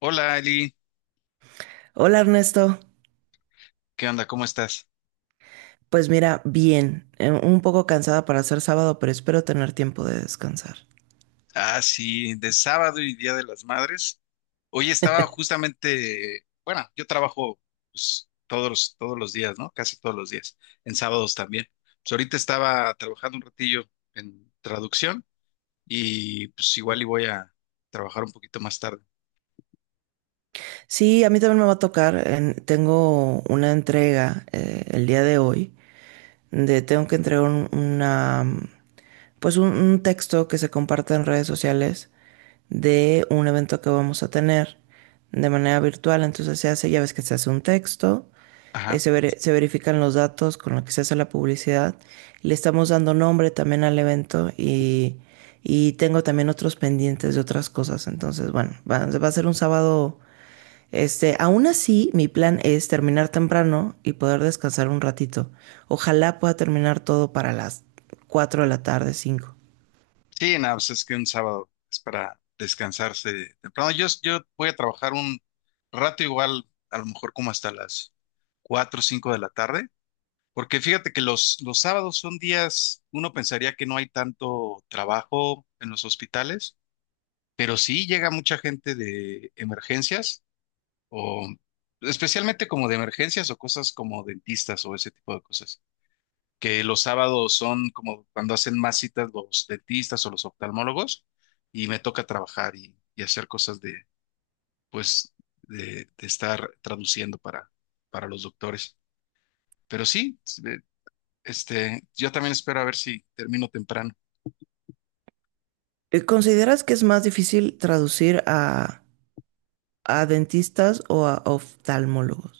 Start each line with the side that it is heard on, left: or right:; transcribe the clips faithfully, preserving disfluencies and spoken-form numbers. left: Hola Eli,
right: Hola Ernesto,
left: ¿qué onda? ¿Cómo estás?
right: pues mira, bien, eh, un poco cansada para ser sábado, pero espero tener tiempo de descansar.
left: Ah, sí, de sábado y Día de las Madres. Hoy estaba justamente, bueno, yo trabajo, pues, todos los, todos los días, ¿no? Casi todos los días, en sábados también. Pues ahorita estaba trabajando un ratillo en traducción, y pues igual y voy a trabajar un poquito más tarde.
right: Sí, a mí también me va a tocar, en- tengo una entrega eh, el día de hoy de tengo que entregar un- una, pues un, un texto que se comparte en redes sociales de un evento que vamos a tener de manera virtual. Entonces se hace, ya ves que se hace un texto, eh,
left: Ajá.
right: se, veri- se verifican los datos con los que se hace la publicidad. Le estamos dando nombre también al evento y, y tengo también otros pendientes de otras cosas. Entonces, bueno, va, va a ser un sábado este, aún así, mi plan es terminar temprano y poder descansar un ratito. Ojalá pueda terminar todo para las cuatro de la tarde, cinco.
left: Sí, nada, pues es que un sábado es para descansarse temprano. Yo, yo voy a trabajar un rato igual, a lo mejor como hasta las cuatro o cinco de la tarde. Porque fíjate que los, los sábados son días, uno pensaría que no hay tanto trabajo en los hospitales, pero sí llega mucha gente de emergencias, o especialmente como de emergencias o cosas como dentistas o ese tipo de cosas, que los sábados son como cuando hacen más citas los dentistas o los oftalmólogos, y me toca trabajar y, y hacer cosas de, pues, de, de estar traduciendo para, para los doctores. Pero sí. Este, yo también espero a ver si termino temprano.
right: Eh, ¿Consideras que es más difícil traducir a, a dentistas o a oftalmólogos?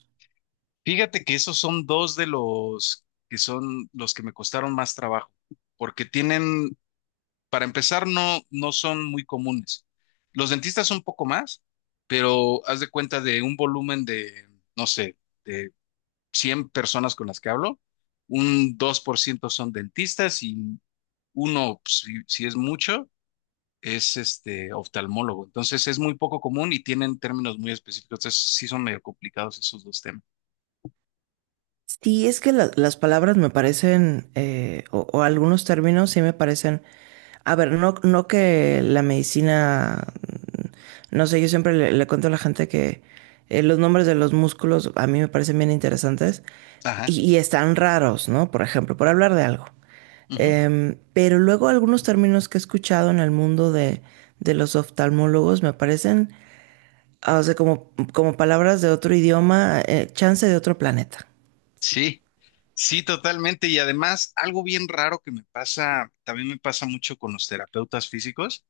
left: Fíjate que esos son dos de los que son los que me costaron más trabajo, porque tienen, para empezar, no, no son muy comunes. Los dentistas son un poco más, pero haz de cuenta de un volumen de, no sé, de cien personas con las que hablo, un dos por ciento son dentistas, y uno, pues, si, si es mucho, es este oftalmólogo. Entonces es muy poco común y tienen términos muy específicos. Entonces sí son medio complicados esos dos temas.
right: Sí, es que la- las palabras me parecen, eh, o, o algunos términos sí me parecen. A ver, no, no que la medicina, no sé, yo siempre le, le cuento a la gente que eh, los nombres de los músculos a mí me parecen bien interesantes
left: Ajá.
right: y, y están raros, ¿no? Por ejemplo, por hablar de algo.
left: Ujú.
right: Em, pero luego algunos términos que he escuchado en el mundo de, de los oftalmólogos me parecen, ah, o sea, como, como palabras de otro idioma, eh, chance de otro planeta.
left: Sí, sí, totalmente. Y además, algo bien raro que me pasa, también me pasa mucho con los terapeutas físicos,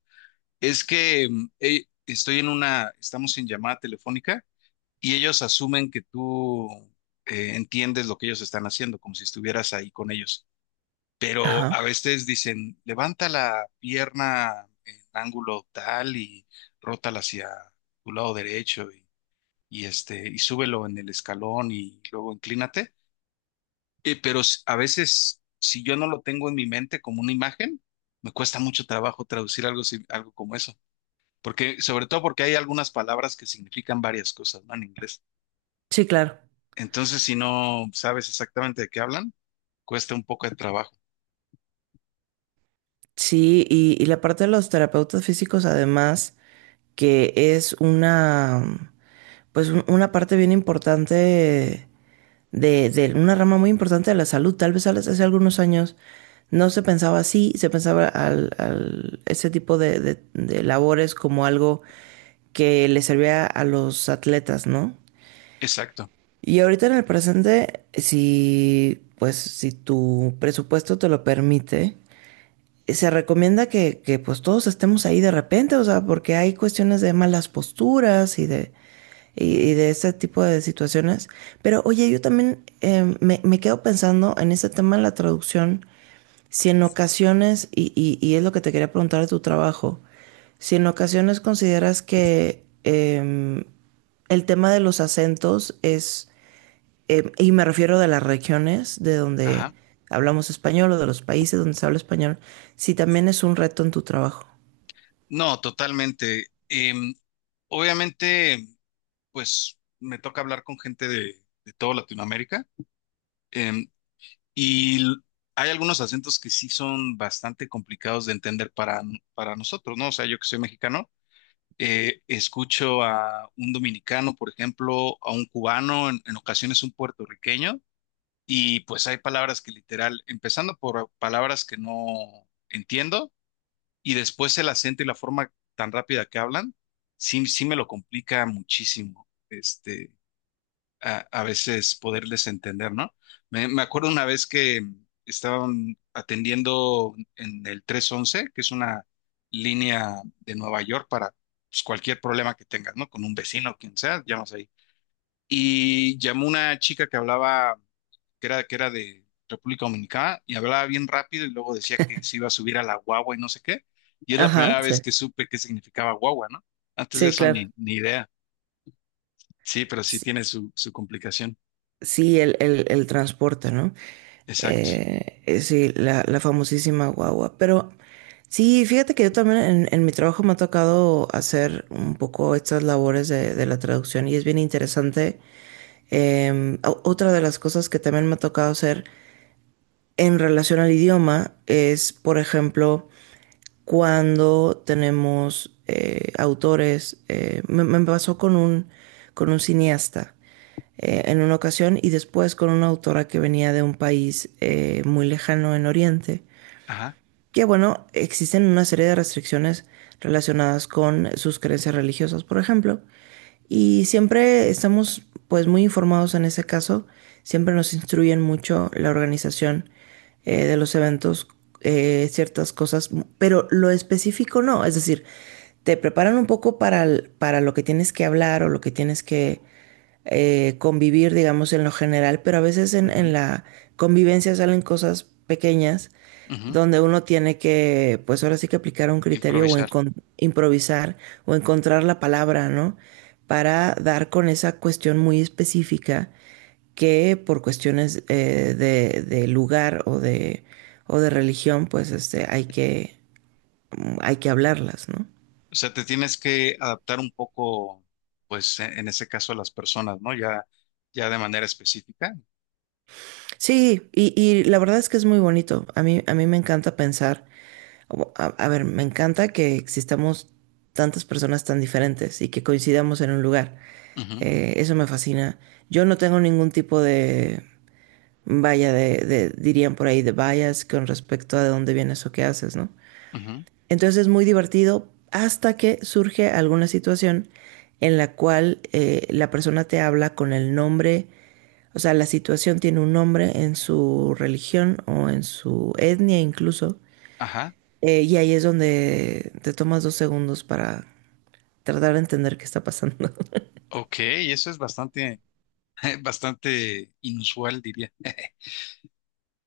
left: es que mm, eh, estoy en una, estamos en llamada telefónica, y ellos asumen que tú eh, entiendes lo que ellos están haciendo, como si estuvieras ahí con ellos. Pero a
right: Ajá.
left: veces dicen, levanta la pierna en ángulo tal y rótala hacia tu lado derecho y, y, este, y súbelo en el escalón y luego inclínate. Eh, pero s- a veces, si yo no lo tengo en mi mente como una imagen, me cuesta mucho trabajo traducir algo, si- algo como eso. Porque, sobre todo, porque hay algunas palabras que significan varias cosas, ¿no? En inglés.
right: Sí, claro.
left: Entonces, si no sabes exactamente de qué hablan, cuesta un poco de trabajo.
right: Sí, y, y la parte de los terapeutas físicos, además, que es una, pues un- una parte bien importante de, de una rama muy importante de la salud. Tal vez al- hace algunos años no se pensaba así, se pensaba al, al- ese tipo de, de- de labores como algo que le servía a los atletas, ¿no?
left: Exacto.
right: Y ahorita en el presente, si, pues, si tu presupuesto te lo permite, se recomienda que, que, pues todos estemos ahí de repente, o sea, porque hay cuestiones de malas posturas y de, y, y de ese tipo de situaciones. Pero oye, yo también eh, me, me, quedo pensando en ese tema de la traducción, si en ocasiones, y, y, y, es lo que te quería preguntar de tu trabajo, si en ocasiones consideras que eh, el tema de los acentos es eh, y me refiero de las regiones de donde
left: Ajá.
right: hablamos español o de los países donde se habla español, si también es un reto en tu trabajo.
left: No, totalmente. Em, obviamente, pues me toca hablar con gente de, de toda Latinoamérica. em, y l- Hay algunos acentos que sí son bastante complicados de entender para, n- para nosotros, ¿no? O sea, yo que soy mexicano, eh, escucho a un dominicano, por ejemplo, a un cubano, en, en ocasiones un puertorriqueño, y pues hay palabras que literal, empezando por palabras que no entiendo, y después el acento y la forma tan rápida que hablan, sí, sí me lo complica muchísimo. este, a, a veces poderles entender, ¿no? Me, me acuerdo una vez que estaban atendiendo en el trescientos once, que es una línea de Nueva York para, pues, cualquier problema que tengas, ¿no? Con un vecino, quien sea, llamas ahí, y llamó una chica que hablaba, que era, que era de República Dominicana, y hablaba bien rápido y luego decía que se iba a subir a la guagua y no sé qué. Y es la
right: Ajá,
left: primera vez
right: sí,
left: que supe qué significaba guagua, ¿no? Antes de
right: sí,
left: eso,
right: claro.
left: ni, ni idea. Sí, pero sí
right: Sí,
left: tiene su, su complicación.
right: sí, el, el, el transporte, ¿no?
left: Exacto.
right: Eh, eh, sí, la, la famosísima guagua. Pero sí, fíjate que yo también en, en mi trabajo me ha tocado hacer un poco estas labores de, de la traducción y es bien interesante. Em, o- otra de las cosas que también me ha tocado hacer en relación al idioma es, por ejemplo, cuando tenemos eh, autores. Eh, me, me pasó con un, con un cineasta eh, en una ocasión y después con una autora que venía de un país eh, muy lejano en Oriente
left: Ajá.
right: que bueno, existen una serie de restricciones relacionadas con sus creencias religiosas, por ejemplo, y siempre estamos pues muy informados en ese caso, siempre nos instruyen mucho la organización eh, de los eventos, eh, ciertas cosas, pero lo específico no, es decir, te preparan un poco para, el- para lo que tienes que hablar o lo que tienes que eh, convivir, digamos, en lo general, pero a veces en, en
left: Ujú,
right: la convivencia salen cosas pequeñas
left: ujú.
right: donde uno tiene que, pues ahora sí que aplicar un criterio o
left: Improvisar.
right: encon- improvisar o encontrar la palabra, ¿no? Para dar con esa cuestión muy específica que por cuestiones eh, de, de lugar o de, o de religión, pues este, hay que, hay que hablarlas, ¿no?
left: O sea, te tienes que adaptar un poco, pues, en, en ese caso, a las personas, ¿no? Ya, ya de manera específica.
right: Sí, y, y la verdad es que es muy bonito. A mí, a mí me encanta pensar, o- a, a ver, me encanta que existamos tantas personas tan diferentes y que coincidamos en un lugar.
left: Ujú,
right: Eh, eso me fascina. Yo no tengo ningún tipo de, vaya, de, de- dirían por ahí, de bias con respecto a de dónde vienes o qué haces, ¿no?
left: ujú.
right: Entonces es muy divertido hasta que surge alguna situación en la cual eh, la persona te habla con el nombre, o sea, la situación tiene un nombre en su religión o en su etnia incluso,
left: Ajá.
right: eh, y ahí es donde te tomas dos segundos para tratar de entender qué está pasando.
left: Ok, eso es bastante. Bastante inusual, diría.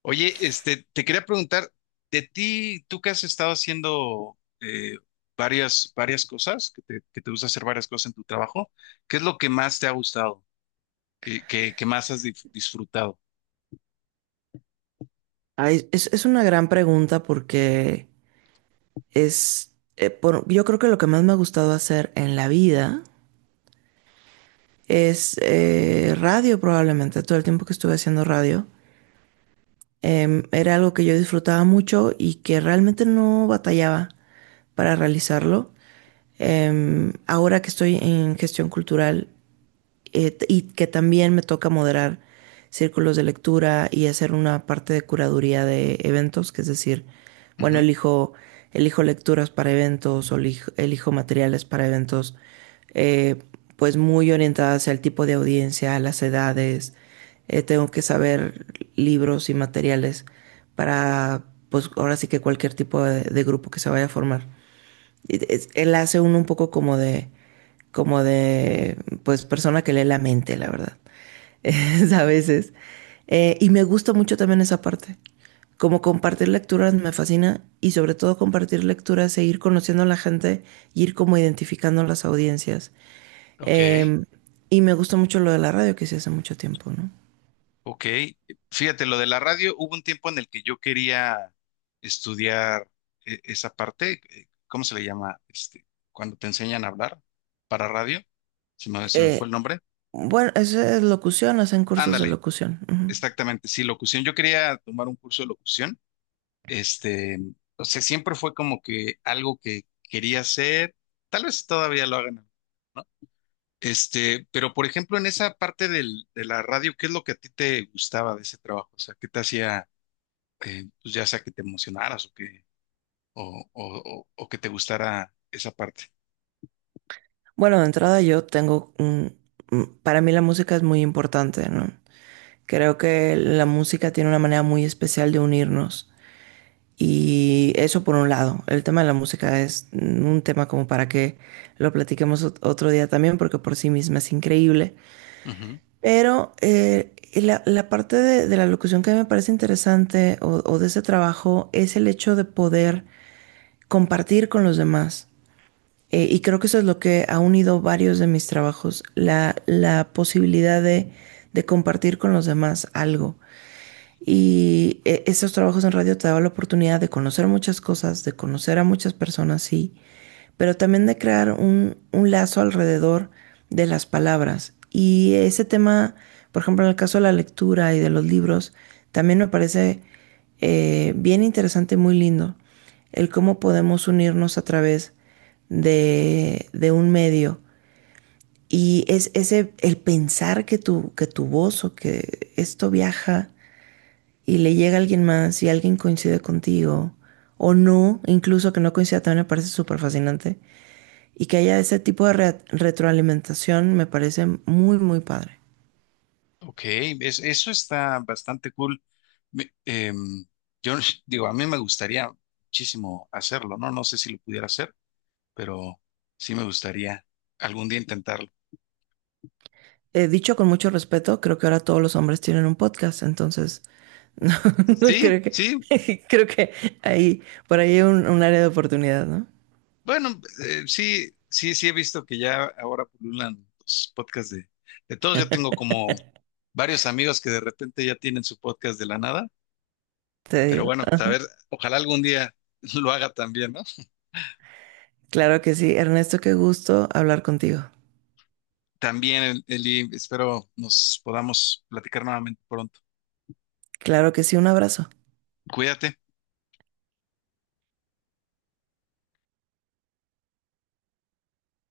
left: Oye, este, te quería preguntar, de ti, tú que has estado haciendo eh, varias, varias cosas, que te, que te gusta hacer varias cosas en tu trabajo, ¿qué es lo que más te ha gustado? ¿Qué, qué- ¿qué más has dif- disfrutado?
right: Ay, es, es una gran pregunta porque es, eh, por- yo creo que lo que más me ha gustado hacer en la vida es eh, radio probablemente, todo el tiempo que estuve haciendo radio. Eh, era algo que yo disfrutaba mucho y que realmente no batallaba para realizarlo. Em, ahora que estoy en gestión cultural, eh, t- y que también me toca moderar círculos de lectura y hacer una parte de curaduría de eventos, que es decir, bueno,
left: Ujú.
right: elijo, elijo lecturas para eventos o elijo, elijo materiales para eventos, eh, pues muy orientadas al tipo de audiencia, a las edades. Eh, tengo que saber libros y materiales para, pues ahora sí que cualquier tipo de, de grupo que se vaya a formar. Y es- Él hace uno un poco como de, como de, pues, persona que lee la mente, la verdad. Es a veces. Eh, y me gusta mucho también esa parte. Como compartir lecturas me fascina y sobre todo compartir lecturas e ir conociendo a la gente y ir como identificando las audiencias.
left: Ok.
right: Eh, y me gusta mucho lo de la radio que hice hace mucho tiempo, ¿no?
left: Ok, fíjate, lo de la radio. Hubo un tiempo en el que yo quería estudiar eh, esa parte. Eh, ¿cómo se le llama? Este, cuando te enseñan a hablar para radio, se me, se me fue el
right: Eh,
left: nombre.
right: bueno, eso es locución, hacen cursos de
left: Ándale,
right: locución. Ujú.
left: exactamente, sí, locución. Yo quería tomar un curso de locución. este, o sea, siempre fue como que algo que quería hacer, tal vez todavía lo hagan, ¿no? Este, pero, por ejemplo, en esa parte del, de la radio, ¿qué es lo que a ti te gustaba de ese trabajo? O sea, ¿qué te hacía? eh, pues, ya sea que te emocionaras, o que, o, o- o- o que te gustara esa parte.
right: Bueno, de entrada yo tengo un... un- Para mí la música es muy importante, ¿no? Creo que la música tiene una manera muy especial de unirnos. Y eso por un lado. El tema de la música es mm, un tema como para que lo platiquemos ot- otro día también, porque por sí misma es increíble.
left: Ujú.
right: Pero eh, y la, la parte de, de la locución que me parece interesante o o de ese trabajo es el hecho de poder compartir con los demás. Eh, y creo que eso es lo que ha unido varios de mis trabajos, la, la posibilidad de, de compartir con los demás algo. Y eh, esos trabajos en radio te daban la oportunidad de conocer muchas cosas, de conocer a muchas personas, sí, pero también de crear un, un lazo alrededor de las palabras. Y ese tema, por ejemplo, en el caso de la lectura y de los libros, también me parece eh, bien interesante y muy lindo el cómo podemos unirnos a través de, de un medio. Y es ese, el pensar que tu, que tu voz o que esto viaja y le llega alguien más y alguien coincide contigo o no, incluso que no coincida también me parece súper fascinante y que haya ese tipo de re- retroalimentación me parece muy, muy padre.
left: Ok, es- eso está bastante cool. Me- em, yo digo, a mí me gustaría muchísimo hacerlo, ¿no? No sé si lo pudiera hacer, pero sí me gustaría algún día intentarlo.
right: Eh, dicho con mucho respeto, creo que ahora todos los hombres tienen un podcast, entonces no, no
left: Sí,
right: creo que
left: sí,
right: creo que ahí por ahí hay un, un área de oportunidad, ¿no?
left: bueno, eh, sí, sí, sí he visto que ya ahora pululan los podcasts de, de todos. Yo tengo como varios amigos que de repente ya tienen su podcast de la nada.
right: Te
left: Pero
right: digo.
left: bueno, pues, a ver, ojalá algún día lo haga también, ¿no?
right: Claro que sí, Ernesto, qué gusto hablar contigo.
left: También, Eli, espero nos podamos platicar nuevamente pronto.
right: Claro que sí, un abrazo.
left: Cuídate.